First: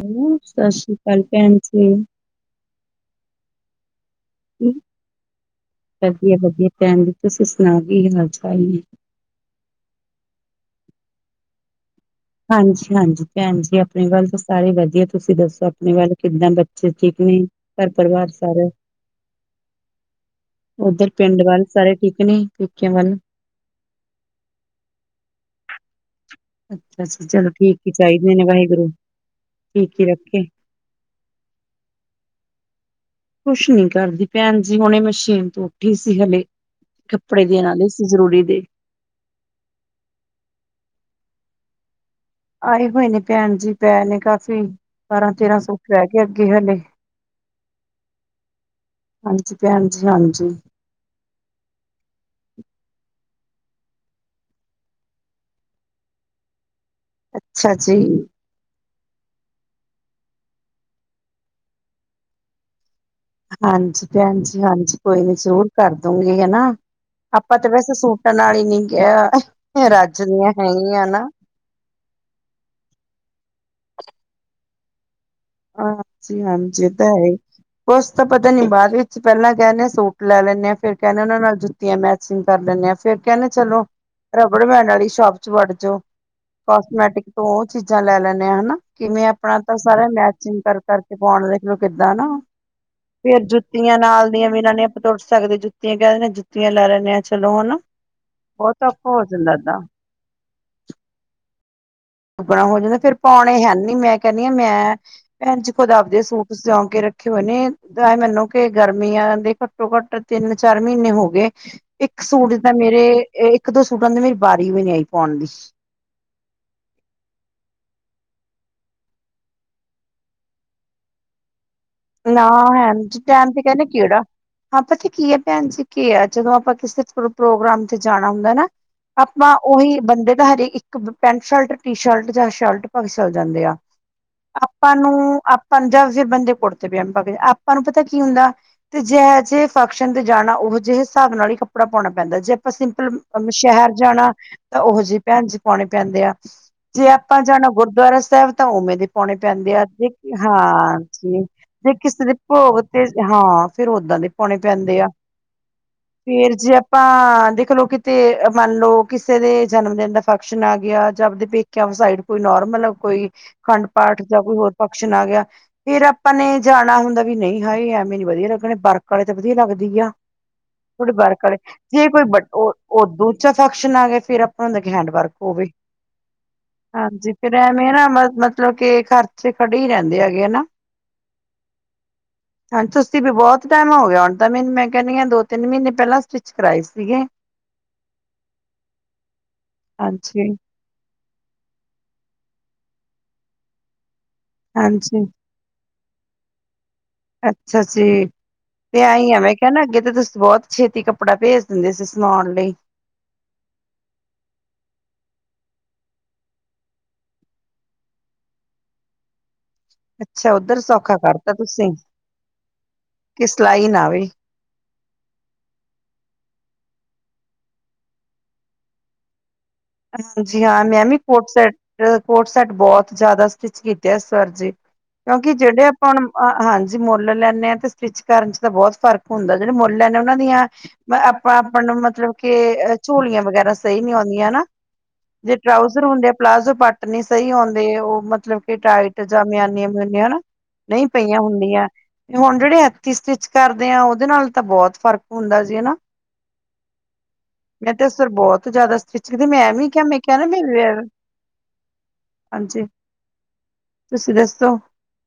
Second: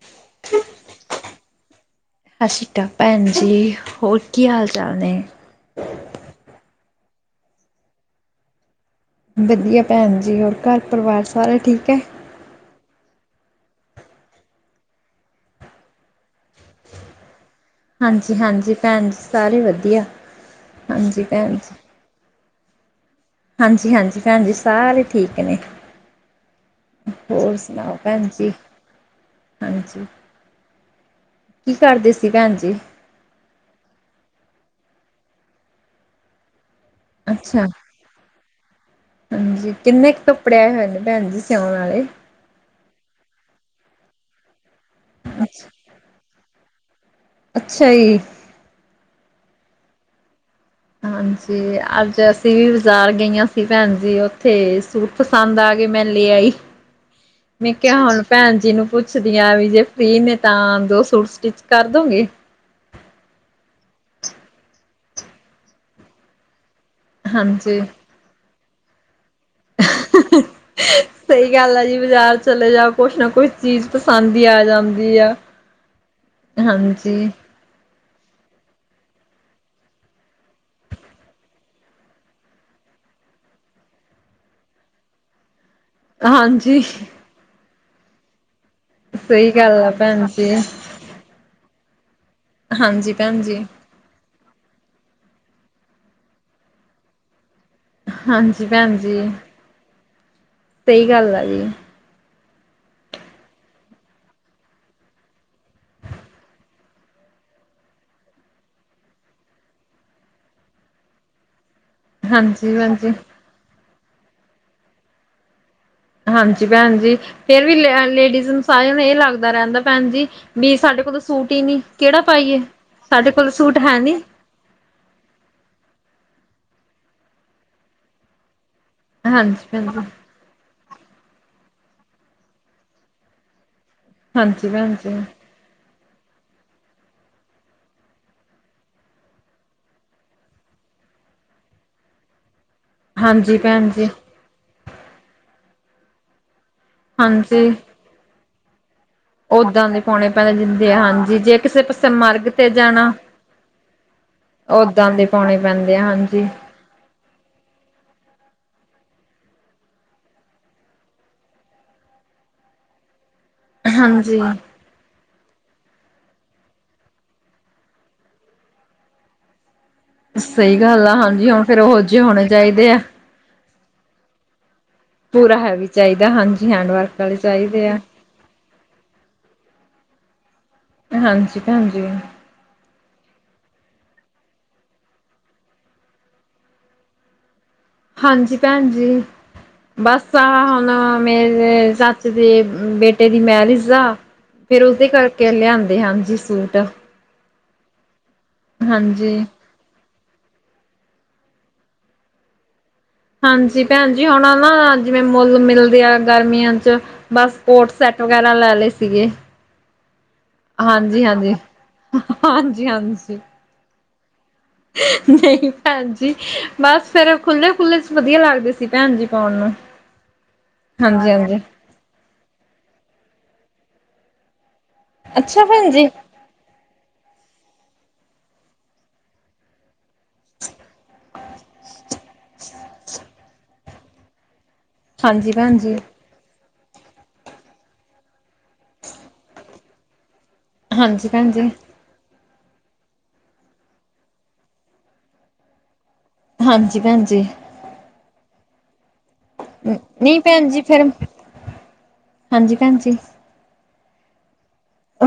Hello ਸ ਸ਼੍ਰੀ ਕਾਲ ਭੈਣ ਜੀ। ਸ ਸ਼੍ਰੀ ਕਾਲ ਭੈਣ ਜੀ ਹੋਰ ਕੀ ਹਾਲ ਚਾਲ ਨੇ? ਵਧੀਆ-ਵਧੀਆ ਭੈਣ ਜੀ ਤੁਸੀਂ ਸੁਣਾਓ ਕੀ ਹਾਲ ਚਾਲ ਨੇ? ਵਧੀਆ ਭੈਣ ਜੀ ਹੋਰ ਘਰ ਪਰਿਵਾਰ ਸਾਰੇ ਠੀਕ ਐ? ਹਾਂਜੀ-ਹਾਂਜੀ ਭੈਣ ਜੀ ਆਪਣੇ ਵੱਲ ਤਾਂ ਸਾਰੇ ਵਧੀਆ ਤੁਸੀਂ ਦੱਸੋ ਆਪਣੇ ਵੱਲ ਕਿੱਦਾਂ ਬੱਚੇ ਠੀਕ ਨੇ? ਘਰ ਪਰਿਵਾਰ ਸਾਰੇ, ਹਾਂਜੀ-ਹਾਂਜੀ ਭੈਣ ਜੀ ਸਾਰੇ ਵਧੀਆ ਉਧਰ ਹਾਂਜੀ ਪਿੰਡ ਭੈਣ ਵੱਲ ਜੀ। ਸਾਰੇ ਠੀਕ ਨੇ ਪੇਕਿਆ ਵੱਲ। ਹਾਂਜੀ-ਹਾਂਜੀ ਭੈਣ ਜੀ ਸਾਰੇ ਠੀਕ ਨੇ। ਅੱਛਾ-ਅੱਛਾ ਚਲੋ ਹੋਰ ਠੀਕ ਏ ਸੁਣਾਓ ਭੈਣ ਚਾਈਦੇ ਨੇ ਜੀ ਵਾਹਿਗੁਰੂ, ਠੀਕ ਹਾਂਜੀ। ਈ ਰੱਖੇ। ਕੀ ਕਰਦੇ ਸੀ ਭੈਣ ਜੀ? ਕੁਛ ਨੀ ਕਰਦੀ ਭੈਣ ਜੀ ਹੁਣੇ ਮਸ਼ੀਨ ਤੋਂ ਉੱਠੀ ਸੀ ਹਲੇ। ਕੱਪੜੇ ਅੱਛਾ ਦੇਣ ਆਲੇ ਸੀ ਜ਼ਰੂਰੀ ਦੇ। ਹਾਂਜੀ ਕਿੰਨੇ ਕ ਕੱਪੜੇ ਆਏ ਹੋਏ ਨੇ ਭੈਣ ਜੀ ਸਿਆਉਣ ਆਲੇ? ਆਏ ਹੋਏ ਨੇ ਭੈਣ ਜੀ ਪਏ ਨੇ ਕਾਫ਼ੀ। ਬਾਰਾਂ-ਤੇਰਾਂ ਸੂਟ ਰਹਿ ਗੇ ਅੱਗੇ ਹਲੇ। ਅੱਛਾ ਜੀ। ਹਾਂਜੀ ਭੈਣ ਜੀ ਹਾਂਜੀ। ਹਾਂਜੀ ਅੱਜ ਅਸੀਂ ਵੀ ਬਾਜ਼ਾਰ ਗਈਆਂ ਸੀ ਭੈਣ ਜੀ ਉੱਥੇ ਸੂ ਟ ਪਸੰਦ ਆ ਗੇ ਮੈਂ ਲੈ, ਆਈ ਮੈਂ ਅੱਛਾ ਜੀ ਕਿਹਾ ਹੁਣ ਭੈਣ ਜੀ ਨੂੰ ਪੁੱ ਪੁਛਦੀਆਂ ਵੀ ਜੇ ਫਰੀ ਨੇ ਤਾਂ ਦੋ ਸੂਟ ਸਟਿਚ ਕਰ ਦੋਗੇ? ਹਾਂਜੀ ਭੈਣ ਜੀ ਹਾਂਜੀ ਕੋਈ ਨੀ ਜ਼ਰੂਰ ਕਰ ਦੋਗੇ ਹਨਾ, ਆਪਾਂ ਤੇ ਹਾਂਜੀ। ਵੈਸੇ ਸੂ ਟ ਨਾਲ ਹੀ ਨੀ ਗੀਆ, ਰੱਜਦੀਆਂ ਹੈਗੀਆਂ ਨਾ। ਹੀ ਗੱਲ ਆ ਜੀ ਬਾਜ਼ਾਰ ਚਲੇ ਜਾਓ ਕੁਛ ਨਾ ਕੁਛ ਚੀਜ਼ ਪਸੰਦ ਹੀ ਆ ਜਾਂਦੀ ਐ। ਹਾਂਜੀ- ਹਾਂਜੀ ਇਹ ਤਾਂ ਹੈ ਈ। ਉਸ ਤੋ ਪਤਾ ਨੀ ਬਾਅਦ ਵਿੱਚ ਪਹਿਲਾਂ ਕਹਿ ਦਿਨੇ ਆ ਸੂਟ ਲੈ ਲੈਂਦੇ ਹਾਂ ਏਰ ਕਹਿੰਦੇ ਉਹ ਨਾਲ ਜੁ ਤੀਆਂ ਮੈਚਿੰਗ ਕਰ ਲੈਂਨੇ ਆ ਫੇਰ ਕਹਿੰਦੇ ਚਲੋ, ਰਬੜ ਬੈਂਡ ਵਾਲੀ ਸ਼ੋਪ ਚ ਵੜ ਜਾਓ। ਹਾਂਜੀ ਕਸਮੈਟਿਕ ਤੋਂ ਉਹ ਚੀਜ਼ਾਂ ਲੈ ਲੈਨੇ ਆ ਹਨਾ, ਕਿਵੇਂ ਸਹੀ ਆਪਣਾ ਤਾਂ ਗੱਲ ਆ ਸਾਰਾ ਭੈਣ ਮੈਚ ਜੀ। ਗਿਂ ਕਰ ਕਰਕੇ ਪਾਉਣ ਦੇਖ ਲਓ ਕਿੱਦਾਂ ਨਾ, ਹਾਂਜੀ ਫੇਰ ਭੈਣ ਜੁੱਤੀ ਜੀ, ਜੁੱਤੀਆਂ ਨਾਲ ਦੀਆਂ ਵੀ ਨਾਂ ਨੇ ਆਪਾਂ ਤੁਰ ਸਕਦੇ, ਜੁੱਤੀਆਂ ਕਹਿ ਦਿੰਦੇ ਆ ਜੁੱਤੀਆਂ ਲੈ ਲੈਂਨੇ ਹਾਂ, ਚਲੋ ਹਨਾ। ਹਾਂਜੀ ਉਹ ਤਾਂ ਭੈਣ ਜੀ ਆਪਾਂ [unintelligible] ਲੈਂਦਾ। ਸਹੀ ਗੱਲ ਆ ਜੀ। ਬੜਾ ਹੋ ਜਾਊਗਾ ਫੇਰ ਪਾਉਣੇ ਹੈ ਨੀ ਮੈ ਕਹਿੰਦੀ ਆ ਮੈਂ ਭੈਣ ਜੀ ਚ ਖੁਦਾਬ ਦੇ ਸੂਟ ਸਿਉ ਕੇ ਰੱਖੇ ਹੋਏ ਨੇ, ਤਾਂ ਮੈਨੂੰ ਕਿ ਗਰਮੀਆਂ ਦੇ ਕਪ ਘਟੋ-ਘੱਟ ਤਿੰਨ -ਚਾਰ ਮਹੀਨੇ ਹੋ ਗਏ, ਇੱਕ ਸੂਟ ਤਾਂ ਹਾਂਜੀ ਭੈਣ ਮੇਰੇ ਜੀ, ਇੱਕ-ਦੋ ਸੂਟਾਂ ਦੀ ਮੇਰੀ ਬਾਰੀ ਵੀ ਨੀ ਆਈ ਪਾਉਣ ਦੀ। ਹਾਂਜੀ ਭੈਣ ਜੀ। ਫੇਰ ਵੀ ਲ ਲੇਡੀਜ਼ ਨੂੰ ਸਾਰਿਆਂ ਨੂੰ ਇਹ ਲੱਗਦਾ ਰਹਿੰਦਾ ਭੈਣ ਜੀ, ਵੀ ਸਾਡੇ ਕੋਲ ਸੂਟ ਹੀ ਨੀ। ਕਿਹੜਾ ਨਾ ਪਾਈਏ ਐਹ ਨ ਜੀ ਸਾਡੇ ਕੋਲ ਟਾਇਮ ਤੇ ਸੂਟ ਕਿਹਦੇ ਹੈ ਨੀ ਕਿਹੜਾ। ਹਾਂ ਪਤਾ ਕੀ ਆ ਭੈਣ ਜੀ ਕੇ ਆ ਜਦੋਂ ਆਪਾਂ ਕਿਸੇ ਪ੍ਰੋਗਰਾਮ ਤੇ ਜਾਣਾ ਹੁੰਦਾ ਨਾ। ਆਪਾਂ ਹਾਂਜੀ ਭੈਣ ਉਹੀ ਜੀ। ਬੰਦੇ ਤਾਂ ਹਜੇ ਇੱਕ ਪੈਂਟ-ਸ਼ਰਟ, ਟੀ-ਸ਼ਰਟ ਜਾਂ ਸ਼ਰਟ ਪਾਕੇ ਚਲੇ ਜਾਂਦੇ ਆ। ਹਾਂਜੀ ਭੈਣ ਆਪਾਂ ਜੀ, ਨੂੰ- ਆਪਾਂ ਨੂੰ ਜਾਂ ਫੇਰ ਬੰਦੇ ਕੁੜਤੇ-ਪਜਾਮੇ ਪਾ ਕੇ ਆਪਾਂ ਨੂੰ ਪਤਾ ਕੀ ਹੁੰਦਾ। ਤੇ ਜੇ ਜਿਹੇ ਫੰਕਸ਼ਨ ਤੇ ਜਾਣਾ, ਉਹ ਜਿਹੇ ਹਿਸਾਬ ਨਾਲ ਹੀ ਕੱਪੜਾ ਪਾਉਣਾ ਪੈਂਦਾ, ਜੇ ਆਪਾਂ ਸਿਪ ਪਲ ਹਾਂਜੀ ਭੈਣ ਸ਼ਹਿਰ ਜੀ, ਜਾਣਾ ਤਾਂ ਉਹੋ ਜਿਹੇ ਭੈਣ ਜੀ ਪਾਉਣੇ ਪੈਂਦੇ ਆ। ਜੇ ਆਪਾਂ ਜਾਣਾ ਹਾਂਜੀ। ਗੁਰਦੁਆਰਾ ਸਾਹਿਬ ਤਾਂ ਉਵੇਂ ਦੇ ਪੌਣੇ ਪੈਂਦੇ ਆ, ਓਦਾਂ ਦੇ ਪਾਉਣੇ ਪੈਣੇ ਦਿੰਦੇ ਆ ਹਾਂ ਹਾਂਜੀ ਜੀ। ਜੇ ਪਾਸੇ ਕਿਸੇ ਦੇ ਮਰਗ ਭੋਗ ਤੇ ਜਾਣਾ ਹਾਂ ਫੇਰ ਓਦਾਂ ਦੇ ਪਾਉਣੇ ਪੈਂਦੇ ਆ, ਓਦਾਂ ਦੇ ਪਾਉਣੇ ਪੈਂਦੇ ਆ ਹਾਂਜੀ, ਫੇਰ ਜੇ ਅਪ ਪਾਂ ਦੇਖ ਲਓ, ਕਿਤੇ ਮੰਨ ਲਓ, ਕਿਸੇ ਦੇ ਜਨਮ ਦਿਨ ਦਾ ਫੰਕਸ਼ਨ ਆ ਗਿਆ ਜਾਂ ਆਪਦੇ ਪੇਕ ਸਾਈਡ ਕੋਈ ਨੋਰਮਲ ਕੋਈ ਖੰਡ ਪਾਠ ਹਾਂਜੀ। ਜਾਂ ਕੋਈ ਹੋਰ ਫੰਕਸ਼ਨ ਆ ਗਿਆ। ਫੇਰ ਆਪਾਂ ਨੇ ਜਾਣਾ ਹੁੰਦਾ ਵੀ ਨਹੀਂ ਹਾਏ ਐਵੇਂ ਨੀ ਵਧੀਆ ਲੱਗਣੇ, ਬਰਕ ਵਾਲੇ ਤਾਂ ਵਧੀਆ ਲੱਗਦੀ ਆ। ਸਹੀ ਗੱਲ ਥੋੜੇ ਆ ਬਰਕ ਹਾਂਜੀ ਆਲੇ ਹੁਣ ਫੇਰ ਉਹੋ ਜੇ ਕੋਈ ਜਿਹੇ ਵੱ ਹੋਣੇ ਚਾਹੀਦੇ ਆ ਉ ਦੋ 'ਚ'ਫੰਕਸ਼ਨ ਆ ਗਿਆ, ਫੇਰ ਅਪ ਹੁੰਦਾ ਕੀ ਹਾ ਵਰਕ ਉਹ ਪੂਰਾ ਵੀ, ਹੈਵੀ ਚਾਹੀਦਾ ਹਾਂਜੀ ਹੈਂਡ ਵਰਕ ਹਾਂਜੀ ਵਾਲੇ ਫੇਰ ਚਾਹੀਦੇ ਐਵੇਂ ਆ ਨਾ ਮ ਮ ਮਤਲਬ ਕੇ ਖਰਚ ਖੜੇ ਹੀ ਰਹਿੰਦੇ ਹੈਗੇ ਹੈਨਾ। ਹਾਂਜੀ ਭੈਣ ਜੀ। ਹਾਂਜੀ ਤੁਸੀਂ ਵੀ ਬੋਹਤ ਟਾਈਮ ਹੋ ਗਿਆ, ਹੁਣ ਤਾਂ ਮੈਨੂੰ ਮੈਂ ਕਹਿੰਦੀ ਹਾਂ ਦੋ-ਤਿੰਨ ਮਹੀਨੇ ਪਹਿਲਾਂ ਸਟਿਚ ਕਰਵਾਏ ਸੀਗੇ। ਹਾਂਜੀ ਭੈਣ ਜੀ, ਬਸ ਆ ਹਾਂਜੀ ਹਾਂ। ਨਾ ਮੇਰੇ ਚਾਚੇ ਦੇ ਬੇਟੇ ਦੀ ਮੈਰਿਜ ਆ, ਫੇਰ ਉਸਦੇ ਹਾਂਜੀ ਕਰ ਕੇ ਲਿਆਦੇ ਹਾਂਜੀ ਸੂਟ। ਅੱਛਾ ਜੀ, ਤੇ ਐ ਈ ਹਾਂਜੀ। ਹੈਗਾ ਕੀ ਕਹਿੰਦਾ ਅੱਗੇ ਤਾਂ ਤੁਸੀਂ ਬਹੋਤ ਛੇਤੀ ਕੱਪੜਾ ਭੇਜ ਦਿੰਦੇ ਸੀ, ਸਮਾਉਣ ਲਈ। ਹਾਂਜੀ ਭੈਣ ਜੀ ਹੁਣ ਨਾ ਜਿਵੇਂ ਮੁੱਲ ਮਿਲਦੇ ਆ, ਗਰਮੀਆਂ 'ਚ'। ਬਸ ਕੋੋਟ ਸੈੱਟ ਵਗੇਰਾ ਲੈ ਲਏ ਸੀਗੇ‌‌। ਅੱਛਾ ਉੱਧਰ ਸੌਖਾ ਕਰਤਾ ਹਾਂਜੀ-ਹਾਂਜੀ, ਹਾਂਜੀ-ਹਾਂਜੀ। ਤਲਾਈ ਨਾ ਆਵੇ। ਨਈ ਭੈਨ ਜੀ। ਬਸ ਫੇਰ ਖੁੱਲੇ-ਖੁੱਲੇ'ਚ'ਵਧੀਆ ਲੱਗਦੇ ਸੀ, ਭੈਨ ਜੀ ਪਾਉਣ ਨੂੰ। ਹਾਂਜੀ ਹਾਂ ਮੈਂ ਵੀ ਹਾਂਜੀ ਕੋਟ ਹਾਂਜੀ ਸੈੱਟ ਟ ਕੋਟ ਸੈੱਟ ਬੋਤ ਜਾਦਾ ਸਟਿਚ ਕੀਤੇ ਆ ਇਸ ਵਾਰ ਜੀ, ਕਿਉਂਕਿ ਅੱਛਾ ਜੇੜੇ ਭੈਣ ਜੀ ਆਪਾਂ ਨੂੰ ਹਾਂਜੀ ਮੁੱਲ ਲੈਂਨੇ ਹਾਂ ਤੇ ਸਟਿੱਚ ਕਰਨ ਚ ਤਾਂ ਬੋਤ ਫ਼ਰਕ ਹੁੰਦਾ, ਜੇੜੇ ਮੁੱਲ ਲੈਨੇ ਉਨਾਂ ਦੀਆਂ ਮ ਆਪਾਂ-ਆਪਾਂ ਨੂੰ ਮਤਲਬ ਕੇ ਝੋਲੀਆਂ ਵਗੈਰਾ ਸਹੀ ਨੀ ਆਉਂਦੀਆਂ ਹਨਾ। ਹਾਂਜੀ ਜੇ ਭੈਣ ਜੀ ਟਰਾਊਜ਼ਰ ਹੁੰਦੇ ਆ, ਪਲਾਜ਼ੋ ਪਾਟ ਟ ਨਈ ਸਈ ਹੂਂਦੇ, ਉ ਮਤਲਬ ਕਿ ਟਾਈਟ ਜਾਂ ਮਿਆਨੀਆਂ-ਮਉਨੀਆਂ ਹਨਾ ਨਈ ਹਾਂਜੀ ਪਈਆ ਭੈਣ ਜੀ ਹੁੰਦੀਆਂ ਹੁਨ ਜੇੜੇ ਹੱਥੀ ਸਟਿੱਚ ਕਰਦੇ ਆ, ਉਦੇ ਨਾਲ ਤਾਂ ਬੋਤ ਫ਼ਰਕ ਹੁੰਦਾ ਜੀ ਹਨਾ। ਹਾਂਜੀ ਭੈਨ ਜੀ। ਮੈਂ ਤੇ ਇਸ ਵਾਰ ਬੋਤ ਜਾਦਾ ਸਟਿਚ ਮੈਂ ਵੀ ਕਿਆ, ਮੈਂ ਕਿਆ ਨਹੀਂ ਨਾ ਭੈਣ ਜੀ ਮੇਰੇ, ਫੇਰ ਹਾਂਜੀ। ਭੈਣ ਜੀ ਤੁਸੀਂ ਦੱਸੋ।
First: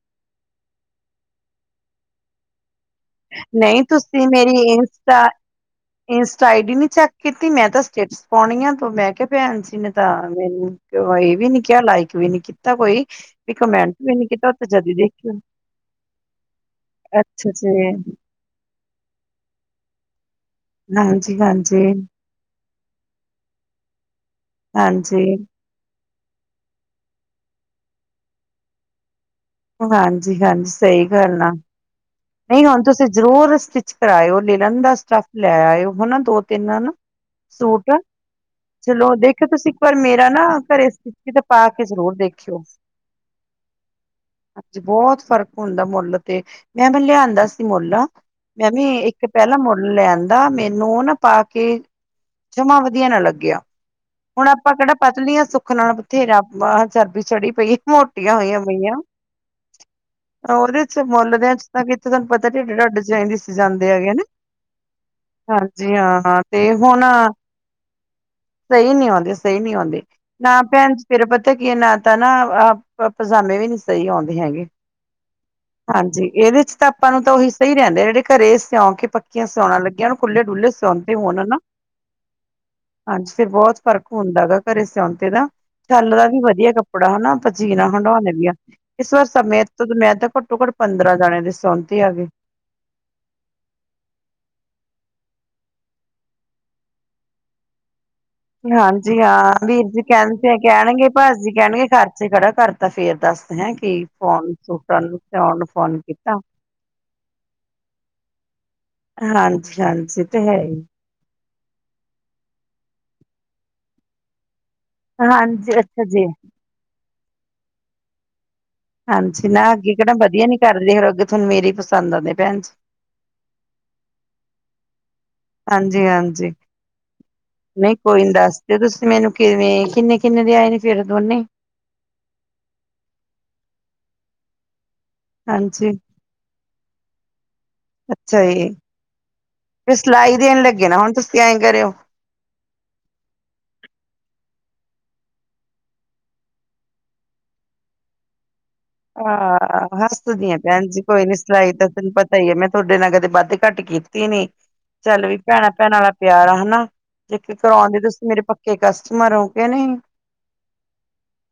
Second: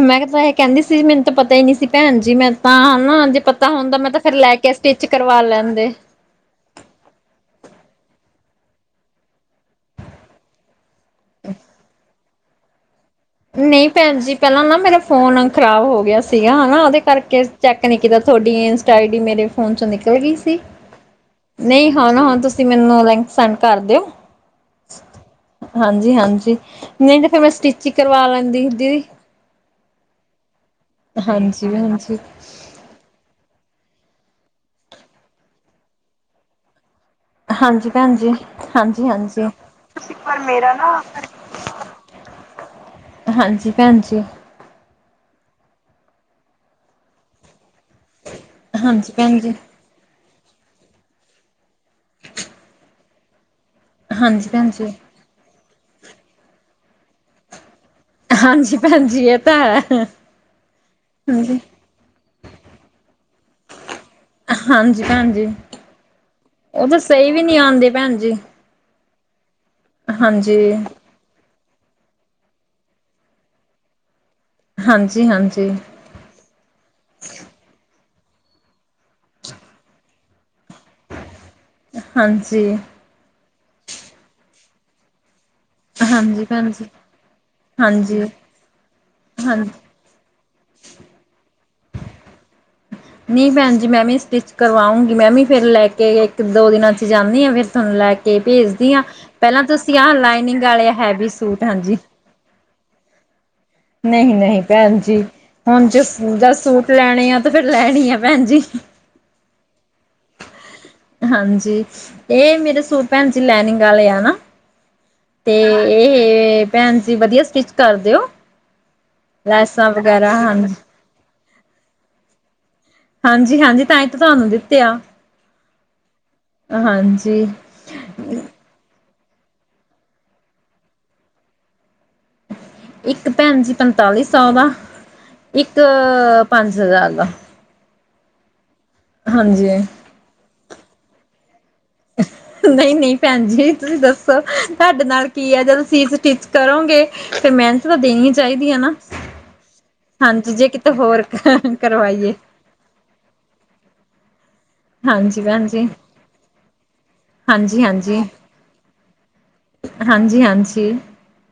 ਮੈਂ ਕਿਆ ਤਾਂ ਐ ਕੈਂਦੀ ਸੀ ਤਾਂ ਪਤਾ ਨੀ ਸੀ ਭੈਨ ਜੀ ਮੈਂ ਤਾਂ ਹਨਾ ਜੇ ਪਤਾ ਨਹੀਂ ਹੁੰਦਾ ਮੈਂ ਤੇ ਫੇਰ ਲੈ ਕੇ ਸਟਿਚ ਕਰਵਾ ਲੈਂਦੇ। ਇਨਸਟਾ ਆਈ ਡੀ ਨੀ ਚੈੱਕ ਕੀਤੀ, ਮੈਂ ਤਾਂ ਸਟੇਟਸ ਪਾਉਣੀ ਆ ਤ ਮੈਂ ਕਿਹਾ ਭੈਨ ਸੀ ਨੇ ਤਾਂ ਮੈਨੂੰ ਵੀ ਨੀ ਕਿਆ, ਲਾਈਕ ਵੀ ਨੀ ਕੀਤਾ ਕੋਈ ਵੀ ਨਈ ਕਮੈਂਟ ਵੀ ਭੈਨ ਨੀ ਜੀ ਕੀਤਾ ਉਹ ਪੈਲਾਂ ਤਾਂ ਨਾ ਜਦੀ ਮੇਰਾ ਦੇਖਿਆ ਫੋਨ ਖ਼ਰਾਬ ਹੋ ਗਿਆ ਸੀਗਾ ਹਨਾ ਉਦੇ ਕਰਕੇ ਅੱਛਾ ਚੈੱਕ ਜੀ ਨੀ ਕੀਤਾ। ਤੁਹਾਡੀ ਇੰਸਟਾ ਆਈ ਡੀ ਮੇਰੇ ਫੋਨ ਚ ਨਿਕਲ ਗਈ ਸੀ, ਹਾਂਜੀ ਨਈ ਹਾਂਜੀ ਹਾਂ-ਹਾਂ ਤੁ ਤੁਸੀਂ ਮੈਨੂੰ ਲਿੰਕ ਸੈਂਡ ਕਰ ਦਿਓ। ਹਾਂਜੀ। ਹਾਂਜੀ-ਹਾਂਜੀ ਨਈ ਤੇ ਫੇਰ ਮੈਂ ਸਟਿਚ ਕਰਵਾ ਲੈਂਦੀ ਦੀਦੀ ਹਾਂਜੀ-ਹਾਂਜੀ ਸਈ ਗੱਲ ਆ। ਹਾਂਜੀ ਭੈਣ ਜੀ ਨਈ ਹੁਨ ਤੁਸੀਂ ਜ਼ਰੂਰ ਸਟਿਚ ਕਰਾਓ ਲਿਲਨ ਦਾ ਸਟਫ ਲੈ ਆਇਓ ਹਨਾ ਦੋ, ਤਿੰਨ ਹਨਾ ਸੂਟ, ਹਾਂਜੀ ਭੈਣ ਜੀ ਚਲੋ ਹਾਂਜੀ ਦੇਖਿ ਹਾਂਜੀ ਤੁਸੀਂ ਇੱਕ ਵਾਰ ਮੇਰਾ ਪਰ ਨਾ ਘਰੇ ਸ ਤੇ ਪਾ ਕੇ ਜ਼ਰੂਰ ਦੇਖੀ ਕੋ [unintelligible] ਹਾਂਜੀ ਭੈਨ ਜੀ। ਬੋਹਤ ਫ਼ਰਕ ਹੁੰਦਾ ਮੋਲ ਤੇ, ਮੈ ਵੀ ਲਿਆਂਦਾ ਸੀ ਮੋਲ ਮੈਂ ਵੀ ਹਾਂਜੀ ਏਕ ਭੈਣ ਜੀ ਪੈਲਾਂ ਮੋਲ ਲਿਆਂਦਾ ਮੈਨੂੰ ਉ ਨਾ ਪਾ ਕੇ, ਜਮਾਂ ਵਧੀਆ ਨਾ ਲੱਗਿਆ। ਹੁਨ ਹਾਂਜੀ ਭੈਣ ਆਪਾਂ ਜੀ ਕੇੜਾ ਪਤਲੀਆਂ ਸੁੱਖ ਨਾਲ ਬਥੇਰਾ ਚਰਬੀ ਚੜੀ ਪਈ ਏ। ਮੋਟੀਆਂ ਹੋਈਆਂ ਹਾਂਜੀ ਪਈਆਂ, ਭੈਣ ਜੀ ਇਹ ਤਾਂ ਹੈ ਉਦੇ ਚ ਮੁੱਲਦਿਆਂ ਹਾਂਜੀ ਤਾਂ ਕਿੱਥੇ ਤੁਹਾਨੂੰ ਪਤਾ ਢਿੱਡ ਢਾਡ ਜੇ ਆਈ ਦਿੱਖ ਜਾਂਦੇ ਹੈਗੇ ਨੇ। ਹਾਂਜੀ ਭੈਣ ਜੀ ਹਾਂਜੀ ਹਾਂ ਤੇ ਉਹ ਤਾਂ ਹੁਨ ਸਹੀ ਵੀ ਨਹੀਂ ਆਉਂਦੇ ਭੈਣ ਜੀ ਸਈ ਨੀ ਆਉਂਦੇ ਸਈ ਨ ਆਉਂਦੇ ਨਾ ਹਾਂਜੀ, ਭੈਣ ਫੇਰ ਪਤਾ ਕੀ ਨਾ ਤਾਂ ਨਾ ਪਜਾਮੇ ਵੀ ਨੀ ਸਈ ਆਉਂਦੇ ਹੈਗੇ। ਹਾਂਜੀ-ਹਾਂਜੀ। ਹਾਜੀ ਏਦੇ ਤਾਂ ਆਪਾਂ ਨੂੰ ਤਾਂ ਉਹੀ ਸਈ ਰੈਂਦੇ ਆ ਜੇੜੇ ਘਰੇ ਸਿਉਂ ਕੇ ਪੱਕੀਆਂ ਸਿਆਉਣਾ ਲੱਗੀਆਂ ਹੋਣ। ਉ ਖੁੱਲੇ ਡੁੱਲੇ ਸਿਉਂਤੇ ਹੋਨ ਨਾ। ਹਾਂਜੀ। ਹਾਂਜੀ ਫਿਰ ਬਹੁਤ ਫ਼ਰਕ ਹੁੰਦਾ ਗਾ ਘਰੇ ਸਿਆਉਂਤੇ ਦਾ। ਛੱਲ ਦਾ ਵੀ ਹਾਂਜੀ ਭੈਣ ਵਧੀਆ ਜੀ। ਕੱਪੜਾ ਹਨਾ। ਆਪਾ ਜੀਨਾ ਹਾਂਜੀ, ਹੰਡਾਉਣੇ ਵੀ ਆਣੇ ਇਸ ਵਾਰ ਸਮੇਂ ਹਾਂਜੀ। ਤੋਂ ਮੈਂ ਤਾਂ [unintelligible] ਪੰਦਰਾਂ ਜਾਣੇ ਦੀ ਸੇਓਤੇ ਆ ਗੇ। ਨੀ ਪੈਨ ਜੀ ਮੈਂ ਵੀ ਸਟੀਚ ਕਰਵਾਉਂਗੀ ਮੈਂ ਵੀ ਫੇਰ ਲੈ ਕੇ ਇਕ-ਦੋ ਦਿਨਾਂ ਚ ਜਾਂਨੀ ਆਂ ਫੇਰ ਧੋਨੂੰ ਲੈ ਕੇ ਕੇ ਭੇਜਦੀ ਆਂ, ਹਾਂਜੀ ਪੈਂਲਾਂ ਹਾਂ ਵੀਰ ਤੁਸੀਂ ਜੀ ਆ ਲਾਈਨੀਂਗ ਵਾਲੇ ਹੈਵੀ ਸੂਟ ਹਾਂਜੀ। ਤੇ ਖੜਾ ਕਰਤਾ ਫੇਰ ਦੱਸਦੇ ਹੈਂ ਕੀ ਫੋਨ ਨਹੀ-ਨਹੀ ਭੈਣ ਸੂਟਾਂ ਜੀ, ਨੂੰ ਸਿਉਣ ਨੂੰ ਹੁਣ ਫੋਨ ਜੇ ਕੀਤਾ ਜ ਸੂਟ ਲੈਣੇ ਆ ਤੇ ਫੇਰ ਲੈਣੀ ਆ ਭੈਣ ਜੀ। ਹਾਂਜੀ-ਹਾਂਜੀ ਤੇ ਹੈ ਈ। ਹਾਂਜੀ ਏ ਮੇਰੇ ਸੁ ਭੈਣ ਜੀ ਲੈਨਿੰਗ ਵਾਲੇ ਆ ਨਾ। ਤੇ ਹਾਂਜੀ ਅੱਛਾ ਜੀ ਇਹ ਭੈਣ ਜੀ ਵਦੀਆ ਸਟੀਚ ਕਰ ਦੇਓ। ਹਾਂਜੀ ਨਾ ਅੱਗੇ ਕੇੜਾ ਵਦੀਆ ਨੀ ਹਾਂਜੀ ਕਰੇ ਅੱਗੇ ਤੁਥਾਨੂੰ ਮੇਰੇ ਈ ਪਸੰਦ ਆਂਦੇ ਭੈਣ ਜੀ। ਹਾਂਜੀ-ਹਾਂਜੀ ਤਾਂ ਈ ਤਾਂ ਤੁਆਨੂੰ ਦਿਤੇਆ, ਹਾਂਜੀ। ਨਈ ਕੋਈ ਨੀ ਦੱਸ ਦੇਓ ਤੁਸੀਂ ਮੈਨੂੰ ਕੇਵੇਂ, ਕਿੰਨੇ-ਕਿੰਨੇ ਦੇ ਆਏ ਨੇ ਫੇਰ ਦੋਨੇ ਈ? ਇਕ ਭੈਨ ਜੀ ਪੰਤਾਲੀ ਸੌ ਦਾ, ਇਕ, ਹਾਂਜੀ ਪੰਜ ਹਜ਼ਾਰ ਦਾ। ਅੱਛਾ ਜੀ। ਹਾਂਜੀ। ਫੇ ਸਲਾਈ ਦੇਣ ਲੱਗੇ ਨਾ ਹੁਨ ਤੁਸੀਂ ਐਏਂ ਕਰੇਓ। [inaudible] ਨਈ-ਨਈ ਭੈਣ ਜੀ ਤੁਸੀਂ ਦੱਸੋ ਧਾਡੇ ਨਾਲ ਕੀ ਐ ਜਦ ਤੁਸੀਂ ਸਟੀਚ ਕਰੋਗੇ ਫੈ ਮੈਨਤ ਤਾਂ ਦੇਣੀ ਚਾਈਦੀ ਏ ਨਾ। ਆ ਹੱਸਦੀ ਹਾਂਜੀ ਆਂ ਜੇ ਭੈਣ ਕਿਤੇ ਜੀ ਹੋਰ ਕੋਈ ਨੀ ਸਿਲਾਈ ਤਾਂ ਤੈਨੂੰ ਕਰਵਾਈਏ ਪਤਾ ਈ ਏ ਮੈਂ ਟੋਡੇ ਨਾਲ ਕਦੇ ਵੱਧ-ਘੱਟ ਕੀਤੀ ਨੀ ਚੱਲ ਵੀ ਹਾਂਜੀ ਭੈਣ ਜੀ ਭੈਣਾਂ-ਭੈਣਾਂ ਵਾਲਾ ਪਿਆਰ ਆ ਹਨਾ। ਜੇ ਕੇ ਕਰਾਉਦੇ ਹਾਂਜੀ-ਹਾਂਜੀ ਤੁਸੀਂ ਮੇਰੇ ਪੱਕੇ ਕਸਟਮਰ ਓ, ਕੇ ਨਈ। ਹਾਂਜੀ-ਹਾਂਜੀ ਹਾਂਜੀ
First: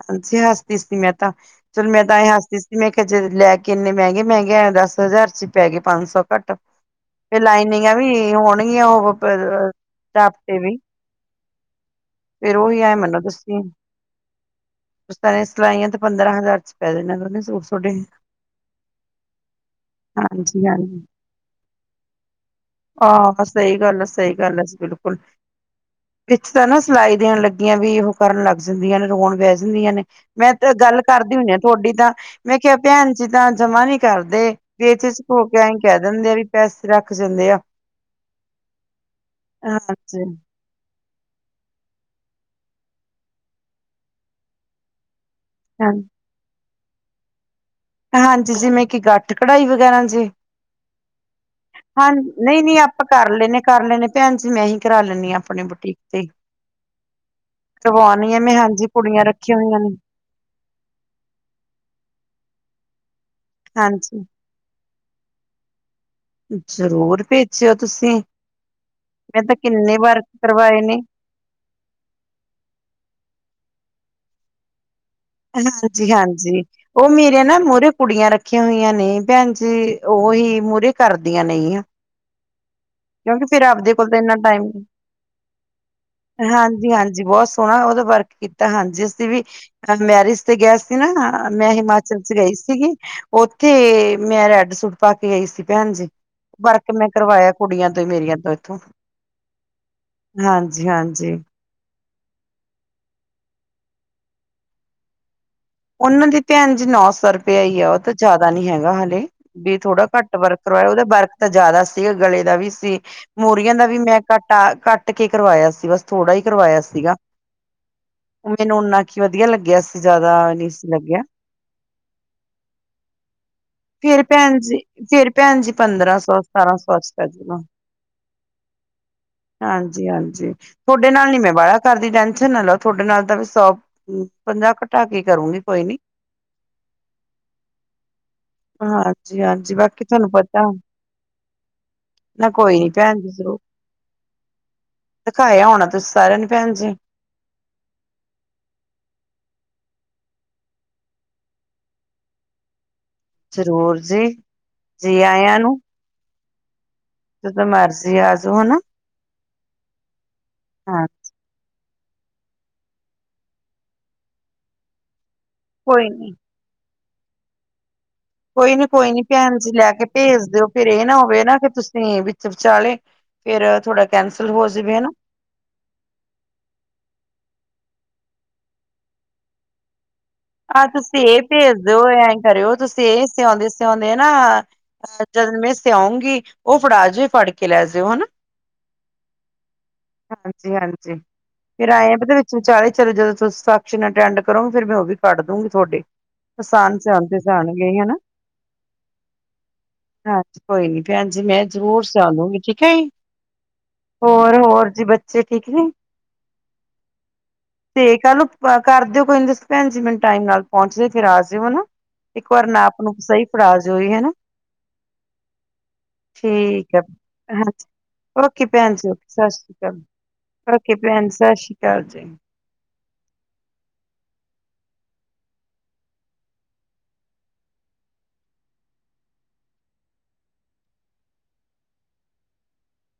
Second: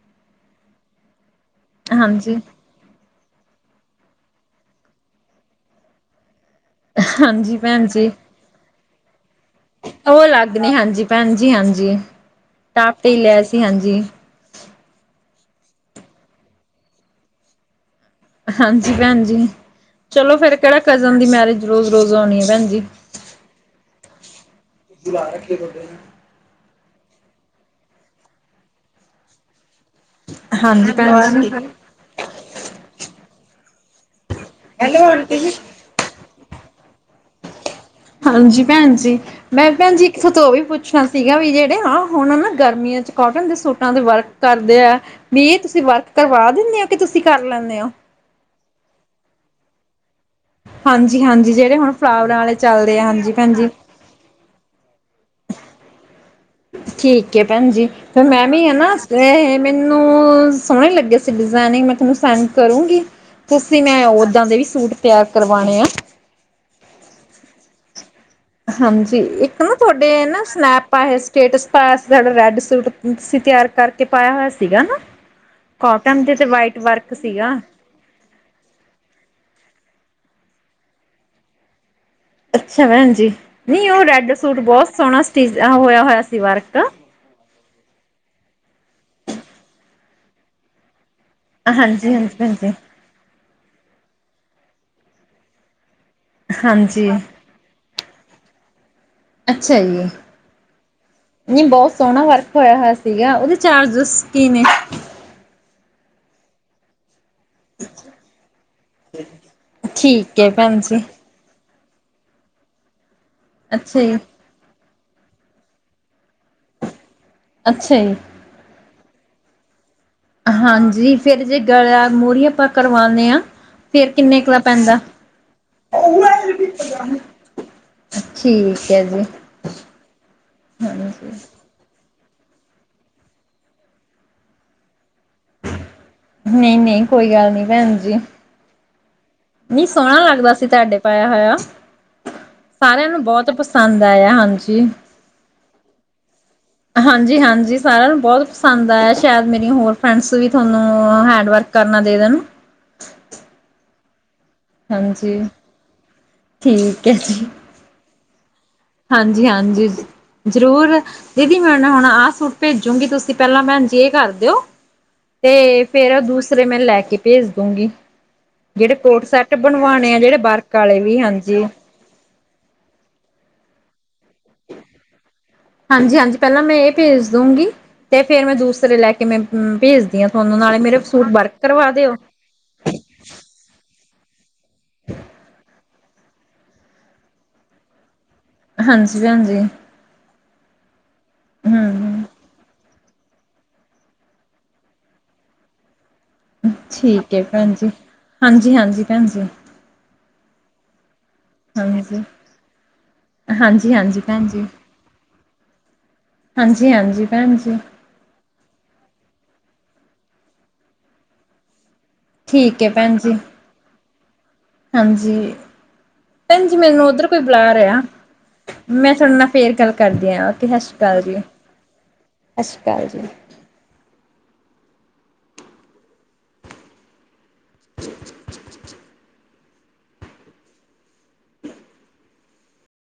ਹਾਂਜੀ ਹੱਸਦੀ ਸੀ ਮੈਂ ਤਾਂ, ਚਲੋ ਮੈਂ ਤਾਂ ਇਹ ਹਾਂਜੀ ਹਾਂਜੀ ਹੱਸਦੀ ਸੀ ਮੈਂ ਕੇਆ ਜੇ ਲੈ ਕੇ ਏਨੇ ਮੈਂਗੇ-ਮੈਂਗੇ ਆਏ ਦਸ ਹਜ਼ਾਰ ਚ ਪੈ ਗਏ ਪਾ ਸੌ ਘੱਟ। ਫੇਰ ਹਾਂਜੀ ਭੈਣ ਲਾਈਨੀਂਗਾਂ ਵੀ ਹੋਣਗੀਆਂ ਉਹੋ [unintelligible] ਓ ਅਲੱਗ ਨੇ ਹਾਂਜੀ ਭੈਣਜੀ ਹਾਂਜੀ, ਟਾਪਟੀ ਲੈ ਸੀ ਹਾਂਜੀ। ਓ ਤਰਾਂ ਸਲਾਈਆਂ ਤੇ ਪੰਦਰਾਂ ਹਜ਼ਾਰ ਚ ਪੈ ਜਾਣੇਆ ਦੋਨੋ ਸੂਟ ਸੋਡੇ। ਹਾਂਜੀ ਭੈਣ ਜੀ, ਚਲੋ ਫੇਰ ਹਾਂਜੀ ਕੇੜਾ ਹਾਂਜੀ। ਕਜ਼ਨ ਦੀ ਮੈਰਿਜ ਰੋਜ਼-ਰੋਜ਼ ਔਨੀ ਆ ਭੈਣ ਜੀ। ਆ ਸਈ ਗੱਲ ਆ ਸਈ ਗੱਲ ਜੀ ਬਿਲਕੁਲ। [unintelligible] ਵਿਚ ਤਾਂ ਨਾ ਸਲਾਈ ਦੇਣ ਲੱਗੀਆਂ ਵੀ ਏਹੋ ਕਰਨ ਲੱਗ ਜਾਂਦੀਆਂ ਨੇ ਰੋਣ ਬੈ ਜਾਂਦੀਆਂ ਨੇ। ਮੈਂ ਤੇ ਹਾਂਜੀ ਗੱਲ ਕਰਦੀ ਭੈਣ ਜੀ। ਹੁੰਦੀ ਆ ਤੋਡੀ ਤਾਂ, ਮੈਂ ਕੇਆ ਭੈਣ ਜੀ ਤਾਂ ਜਮਾ ਨੀ ਕਰਦੇ, ਹੈਲੋ ਆਂਟੀ ਜੀ। [unintelligible] ਕੈ ਦਿੰਦੇ ਆ ਵੀ ਪੈਸੇ ਰੱਖ ਜਾਂਦੇ ਆ। ਹਾਂਜੀ ਭੈਣ ਜੀ, ਮੈਂ ਭੈਣ ਜੀ ਇਕ ਹਾਂਜੀ ਸੋਥੋ ਓਵੀ ਪੁ ਛਨਾ ਸੀਗਾ ਵੀ ਜੇੜੇ ਆ ਹੁਣ ਨਾ ਗਰਮੀਆਂ ਚ ਕੋਟਨ ਦੇ ਸੂਟਾਂ ਦੇ ਵਰਕ ਕਰਦੇ ਆ ਵੀ ਏ ਤੁਸੀਂ ਹਾਂ ਵਰਕ ਕਰਵਾ ਦਿਨੇ ਉ ਕੇ ਤੁਸੀਂ ਕਰ ਲੈਂਨੇ ਓ? ਹਾਂਜੀ ਜਿਵੇਂ ਕਿ ਗੱਠ ਕਢਾਈ ਵਗੈਰਾ ਜੀ? ਹਾਂਜੀ-ਹਾਂਜੀ ਜਿਹੜੇ ਹੁਣ ਹਾਂ ਫਲਾਵਰਾਂ ਵਾਲੇ ਨਈ ਨੀ ਚੱਲਦੇ ਆ ਆਪਾਂ ਕਰ ਹਾਂਜੀ ਭੈਣ ਲਈਨੇ ਜੀ ਕਰ ਲਈਨੇ ਭੈਣ ਜੀ ਮੈਂ ਹੀ ਕਰਾ ਲੈਂਨੀ ਆ ਆਪਨੀ ਬੁਟੀਕ ਤੇ ਈ। ਠੀਕ ਏ ਭੈਣ ਜੀ, ਫੇਰ ਮੈਂ ਵੀ ਅਨਾ ਹਾਂਜੀ ਕੁੜੀਆਂ ਇਹ, ਰੱਖੀਆਂ ਹੋਈਆਂ ਨੇ ਮੇਨੂੰ ਸੋਣੇ ਲੱਗੇ ਸੀ ਡਿਜ਼ਾਇਨਿੰਗ ਮੈਂ ਥੋਨੂੰ ਸੈਂਡ ਕਰੂੰਗੀ ਤੁਸੀਂ ਮੈਂ ਹਾਂਜੀ ਓਦਾਂ ਦੇ ਵੀ ਸੂਟ ਤੇਆਰ ਕਰਵਾਣੇ ਆਂ। ਜ਼ਰੂਰ ਭੇਜੇਓ ਤੁਸੀਂ। ਹਾਂਜੀ, ਮੈਂ ਤਾਂ ਇਕ ਨਾ ਕਿੰਨੇ ਧੋਡੇ ਵਾਰ ਏ ਨਾ ਕਰਵਾਏ ਸਨੈਪ ਨੇ ਪਾਏ ਹੋਏ ਸੀ। ਸਟੇਟਸ ਪਾਏਆ ਸੀ ਥੋਡੇ ਰੈਡ ਸੂਟ ਤੁਸੀ ਤੇਆਰ ਕਰਕੇ ਪਾਏਆ ਹੋਏਆ ਸੀਗਾ ਹਾਂ। ਹਾਂਜੀ ਹਾਂਜੀ ਉਹ ਮੇਰੇ ਸੀਗਾ ਨਾ ਮੂਹਰੇ ਕੁੜੀਆਂ ਰੱਖੀਆਂ ਹੋਈਆਂ ਨੇ ਭੈਨ ਜੀ ਉਹੀ ਮੂਹਰੇ ਕਰਦੀਆ ਨੇ ਗਿਆਂ ਅੱਛਾ ਭੈਣ ਜੀ ਨਹੀਂ ਉਹ ਤਾਂ ਰੈਡ ਇੰਨਾ ਸੂਟ ਟਾਈਮ ਬਹੁਤ ਸੋਹਣਾ ਸਟਿ ਹੋਇਆ ਹੋਇਆ ਸੀ ਵਰਕ ਜੀ ਬਹੁਤ ਸੋਹਣਾ ਉਹਦਾ ਵਰਕ ਕੀਤਾ ਹਾਂਜੀ ਅਸੀਂ ਵੀ ਅ ਮੈਰਿਜ ਤੇ ਗਿਆ ਸੀ ਨਾ ਮੈਂ ਹਾਂਜੀ ਹਿਮਾਚਲ ਚ ਹਾਂਜੀ ਗਈ ਭੈਣ ਜੀ ਸੀਗੀ ਉੱਥੇ ਮੈਂ ਰੈਡ ਸੂਟ ਪਾ ਕੇ ਆਈ ਸੀ ਭੈਣ ਜੀ ਵਰਕ ਮੈਂ ਹਾਂਜੀ ਕਰਵਾਇਆ ਕੁੜੀਆਂ ਤੋਂ ਮੇਰੀਆਂ ਤੋਂ ਇੱਥੋਂ ਅੱਛਾ ਈ ਹਾਂਜੀ-ਹਾਂਜੀ। ਨੀ ਬਹੁਤ ਸੋਹਣਾ ਵਰਕ ਹੋਇਆ ਹੋਇਆ ਸੀਗਾ ਉਹਦੇ ਚਾਰਜਿਸ ਕੀ ਨੇ ਉਹਨਾਂ ਦੀ ਭੈਣ ਜੀ ਨੌ ਸੌ ਰੁ ਪਿਆ ਈ ਆ ਉਹ ਤਾਂ ਜ਼ਿਆਦਾ ਨੀ ਹੈਗਾ ਹਾਲੇ ਵੀ ਕੇ ਥੋੜਾ ਘੱਟ ਠੀਕ ਹੈ ਵਰਕ ਭੈਣ ਕਰਵਾਇਆ ਜੀ ਉਹਦਾ ਵਰ ਤਾ ਜ਼ਿਆਦਾ ਸੀ ਗਲੇ ਦਾ ਵੀ ਸੀ ਮੋਰੀਆਂ ਦਾ ਵੀ ਅੱਛਾ ਜੀ ਮੈਂ ਘੱ ਟਾ ਕੱਟ ਕੇ ਕਰਵਾਇਆ ਸੀ ਬਸ ਥੋੜ੍ਹਾ ਹੀ ਕਰਵਾਇਆ ਸੀਗਾ ਅੱਛਾ ਈ ਉਹ ਮੈਨੂੰ [unintelligible] ਓਨਾ ਕੀ ਵਧੀਆ ਲੱਗਿਆ ਸੀ ਜ਼ਿਆਦਾ ਨਹੀਂ ਸੀ ਹਾਂਜੀ ਲੱਗਿਆ ਫਿਰ ਜੇ ਗਲਾ ਮੂਹਰੀ ਆਪਾਂ ਕਰਵਾਉਨੇ ਆਂ ਫੇਰ ਭੈਨ ਜੀ ਫੇਰ ਭੈਨ ਜੀ ਪੰਦਰਾਂ ਸੌ ਸਤਾਰਾਂ ਸੌ ਚ ਪੈਜੂਗਾ ਠੀਕ ਹੈ ਜੀ ਹਾਂਜੀ ਹਾਂਜੀ ਥੋਡੇ ਹਾਂਜੀ ਨਾਲ ਨੀ ਮੈਂ ਬਾਲਾ ਕਰਦੀ ਟੈਨਸ਼ਨ ਨਾ ਲਓ ਥੋਡੇ ਨਾਲ ਤਾਂ ਸੌ ਪੰਜਾਹ ਘਟਾ ਕੇ ਕਰੂ ਨਹੀਂ ਨਹੀਂ ਕੋਈ ਗੱਲ ਨੀ ਭੈਨ ਜੀ ਹਾਂਜੀ ਹਾਂਜੀ ਨੀ ਬਾਕੀ ਸੋਹਣਾ ਤੁਹਾਨੂੰ ਲੱਗਦਾ ਪਤਾ ਸੀ ਤੁਹਾਡੇ ਪਾਇਆ ਹੋਇਆ ਨਾ ਕੋਈ ਨੀ ਸਾਰਿਆਂ ਭੈਣ ਨੂੰ ਬਹੁਤ ਪਸੰਦ ਆਇਆ ਹਾਂਜੀ ਦਖਾਇਆ ਹੋਣਾ ਤੁਸ ਸਾਰਿਆਂ ਨੂੰ ਭੈਨ ਜੀ ਹਾਂਜੀ ਹਾਂਜੀ ਸਾਰਿਆਂ ਨੂੰ ਬਹੁਤ ਪਸੰਦ ਆਇਆ ਸ਼ਾਇਦ ਮੇਰੀਆਂ ਹੋਰ ਫਰੈਂਡਸ ਵੀ ਤੁਹਾਨੂੰ ਹੈਂਡ ਵਰਕ ਕਰਨਾ ਦੇ ਦੇਣ ਜ਼ਰੂਰ ਜੀ ਜੀ ਹਾਂਜੀ ਆਇਆ ਨੂੰ ਠੀਕ ਹੈ ਜ ਜਦੋ ਮਰਜ਼ੀ ਆ ਜੋ ਹਨਾ ਹਾਂਜੀ ਹਾਂਜੀ ਜ਼ਰੂਰ ਹਾਂ ਦੀਦੀ ਮੈਂ ਨਾ ਹੁਣ ਹੁਣ ਆਹ ਸੂਟ ਭੇਜੁੰਗੀ ਤੁਸੀਂ ਪਹਿਲਾਂ ਭੈਣਜੀ ਇਹ ਕਰ ਦਿਓ ਤੇ ਕੋਈ ਫ਼ਿਰ ਨੀ ਦੂਸਰੇ ਮੈਂ ਲੈ ਕੇ ਭੇਜ ਦੁੰਗੀ ਕੋਈ ਨੀ ਕੋਈ ਨੀ ਭੈਨ ਜੀ ਲੈ ਕੇ ਭੇਜ ਦਿਓ ਵਰਕ ਫ਼ਿਰ ਵਾਲੇ ਇਹ ਨਾ ਵੀ ਹੋਵੇ ਨਾ ਹਾਂਜੀ ਕਿ ਤੁ ਤੇ ਵਿੱਚ ਵਿਚਾਲੇ ਫੇਰ ਥੋੜਾ ਕੈਂਸਲ ਹੋ ਜਵੇ ਹਨਾ ਹਾਂਜੀ ਹਾਂਜੀ ਪਹਿਲਾਂ ਮੈਂ ਇਹ ਭੇਜ਼ ਦੁੰਗੀ ਤੇ ਫੇਰ ਮੈਂ ਦੂਸਰੇ ਲੈ ਕੇ ਮੈ ਮੈ ਭੇਜ਼ ਆਂ ਤੁਹਾਨੂੰ ਨਾਲੇ ਆਹ ਮੇਰੇ ਤੁਸੀਂ ਸੂਟ ਇਹ ਵਰਕ ਭੇਜ ਕਰਵਾ ਦਿਓ ਐਂ ਕਰਿਓ ਤੁਸੀਂ ਇਹ ਸਿਆਉਂਦੇ ਸਿਆਉਂਦੇ ਨਾ ਜਦ ਮੈਂ ਸਿਓਉਂਗੀ ਉਹ ਫੜਾ ਜੀ ਉਹ ਫੜ ਕੇ ਲੈ ਜਿਓ ਹਨਾ ਹਾਂਜੀ ਭੈਨ ਜੀ ਹਾਂਜੀ ਹਾਂਜੀ ਫੇਰ ਆਏਂ ਹੂੰ ਆ ਵਿੱਚ ਵਿਚਾਲੇ ਚਲੋ ਜਦੋਂ ਤੁਸੀ ਸੈਕਸ਼ਨ ਅਟੈਂਡ ਕਰੋਗੇ ਫ਼ਿਰ ਮੈਂ ਉਹ ਵੀ ਕੱਢ ਦੂਗੀ ਥੋਡੇ ਆਸਾਨ ਠੀਕ ਸਿਉਣਤੇ ਹੈ ਭੈਣ ਜਾਣਗੇ [unintelligible] ਜੀ ਹਨਾ ਹਾਂਜੀ-ਹਾਂਜੀ ਭੈਣ ਜੀ ਹਾਂਜੀ ਕੋਈ ਨੀ ਭੈਨਜੀ ਮੈਂ ਜ਼ਰੂਰ ਹਾਂਜੀ ਸਿਓਂਦੁੰਗੀ ਠੀਕ ਹੈ ਈ ਹਾਂਜੀ-ਹਾਂਜੀ ਭੈਣ ਹੋਰ ਹੋਰ ਜੀ ਬੱਚੇ ਠੀਕ ਨੇ ਹਾਂਜੀ ਹਾਂਜੀ ਭੈਨ ਜੀ ਤੇ ਕੱਲ ਨੂੰ ਕਰ ਦਿਓ ਕਈ ਤੁਸੀ ਨੀ ਭੈਣ ਜੀ ਮੈਨੂੰ ਟਾਈਮ ਨਾਲ ਫੋਨ ਫਿਰ ਤੁਸੀ ਆ ਜਾਓ ਹਨਾ। ਇੱਕ ਵਾਰ ਠੀਕ ਹੈ ਨਾਪ-ਨੂਪ ਭੈਣ ਜੀ ਸਹੀ ਫੜਾ ਜੋ ਈ ਹਨਾ। ਹਾਂਜੀ ਭੈਣ ਜੀ ਠੀਕ ਆ ਮੈਨੂੰ ਉੱਧਰ ਕੋਈ ਏ ਬੁਲਾ ਹਾਜੀ। ਰਿਹਾ ਓਕੇ ਭੈਣ ਜੀ, ਮੈਂ ਓਕੇ ਤੁਹਾਡੇ ਨਾਲ ਸਤਿ ਫੇਰ ਸ਼੍ਰੀ ਗੱਲ ਅਕਾਲ, ਕਰਦੀ ਹਾਂ ਸਤਿ ਓਕੇ ਸ਼੍ਰੀ ਅਕਾਲ ਭੈਣ ਜੀ ਸਤਿ ਸ਼੍ਰੀ ਅਕਾਲ ਜੀ। ਸਤਿ ਸ਼੍ਰੀ ਅਕਾਲ ਜੀ। [inaudible]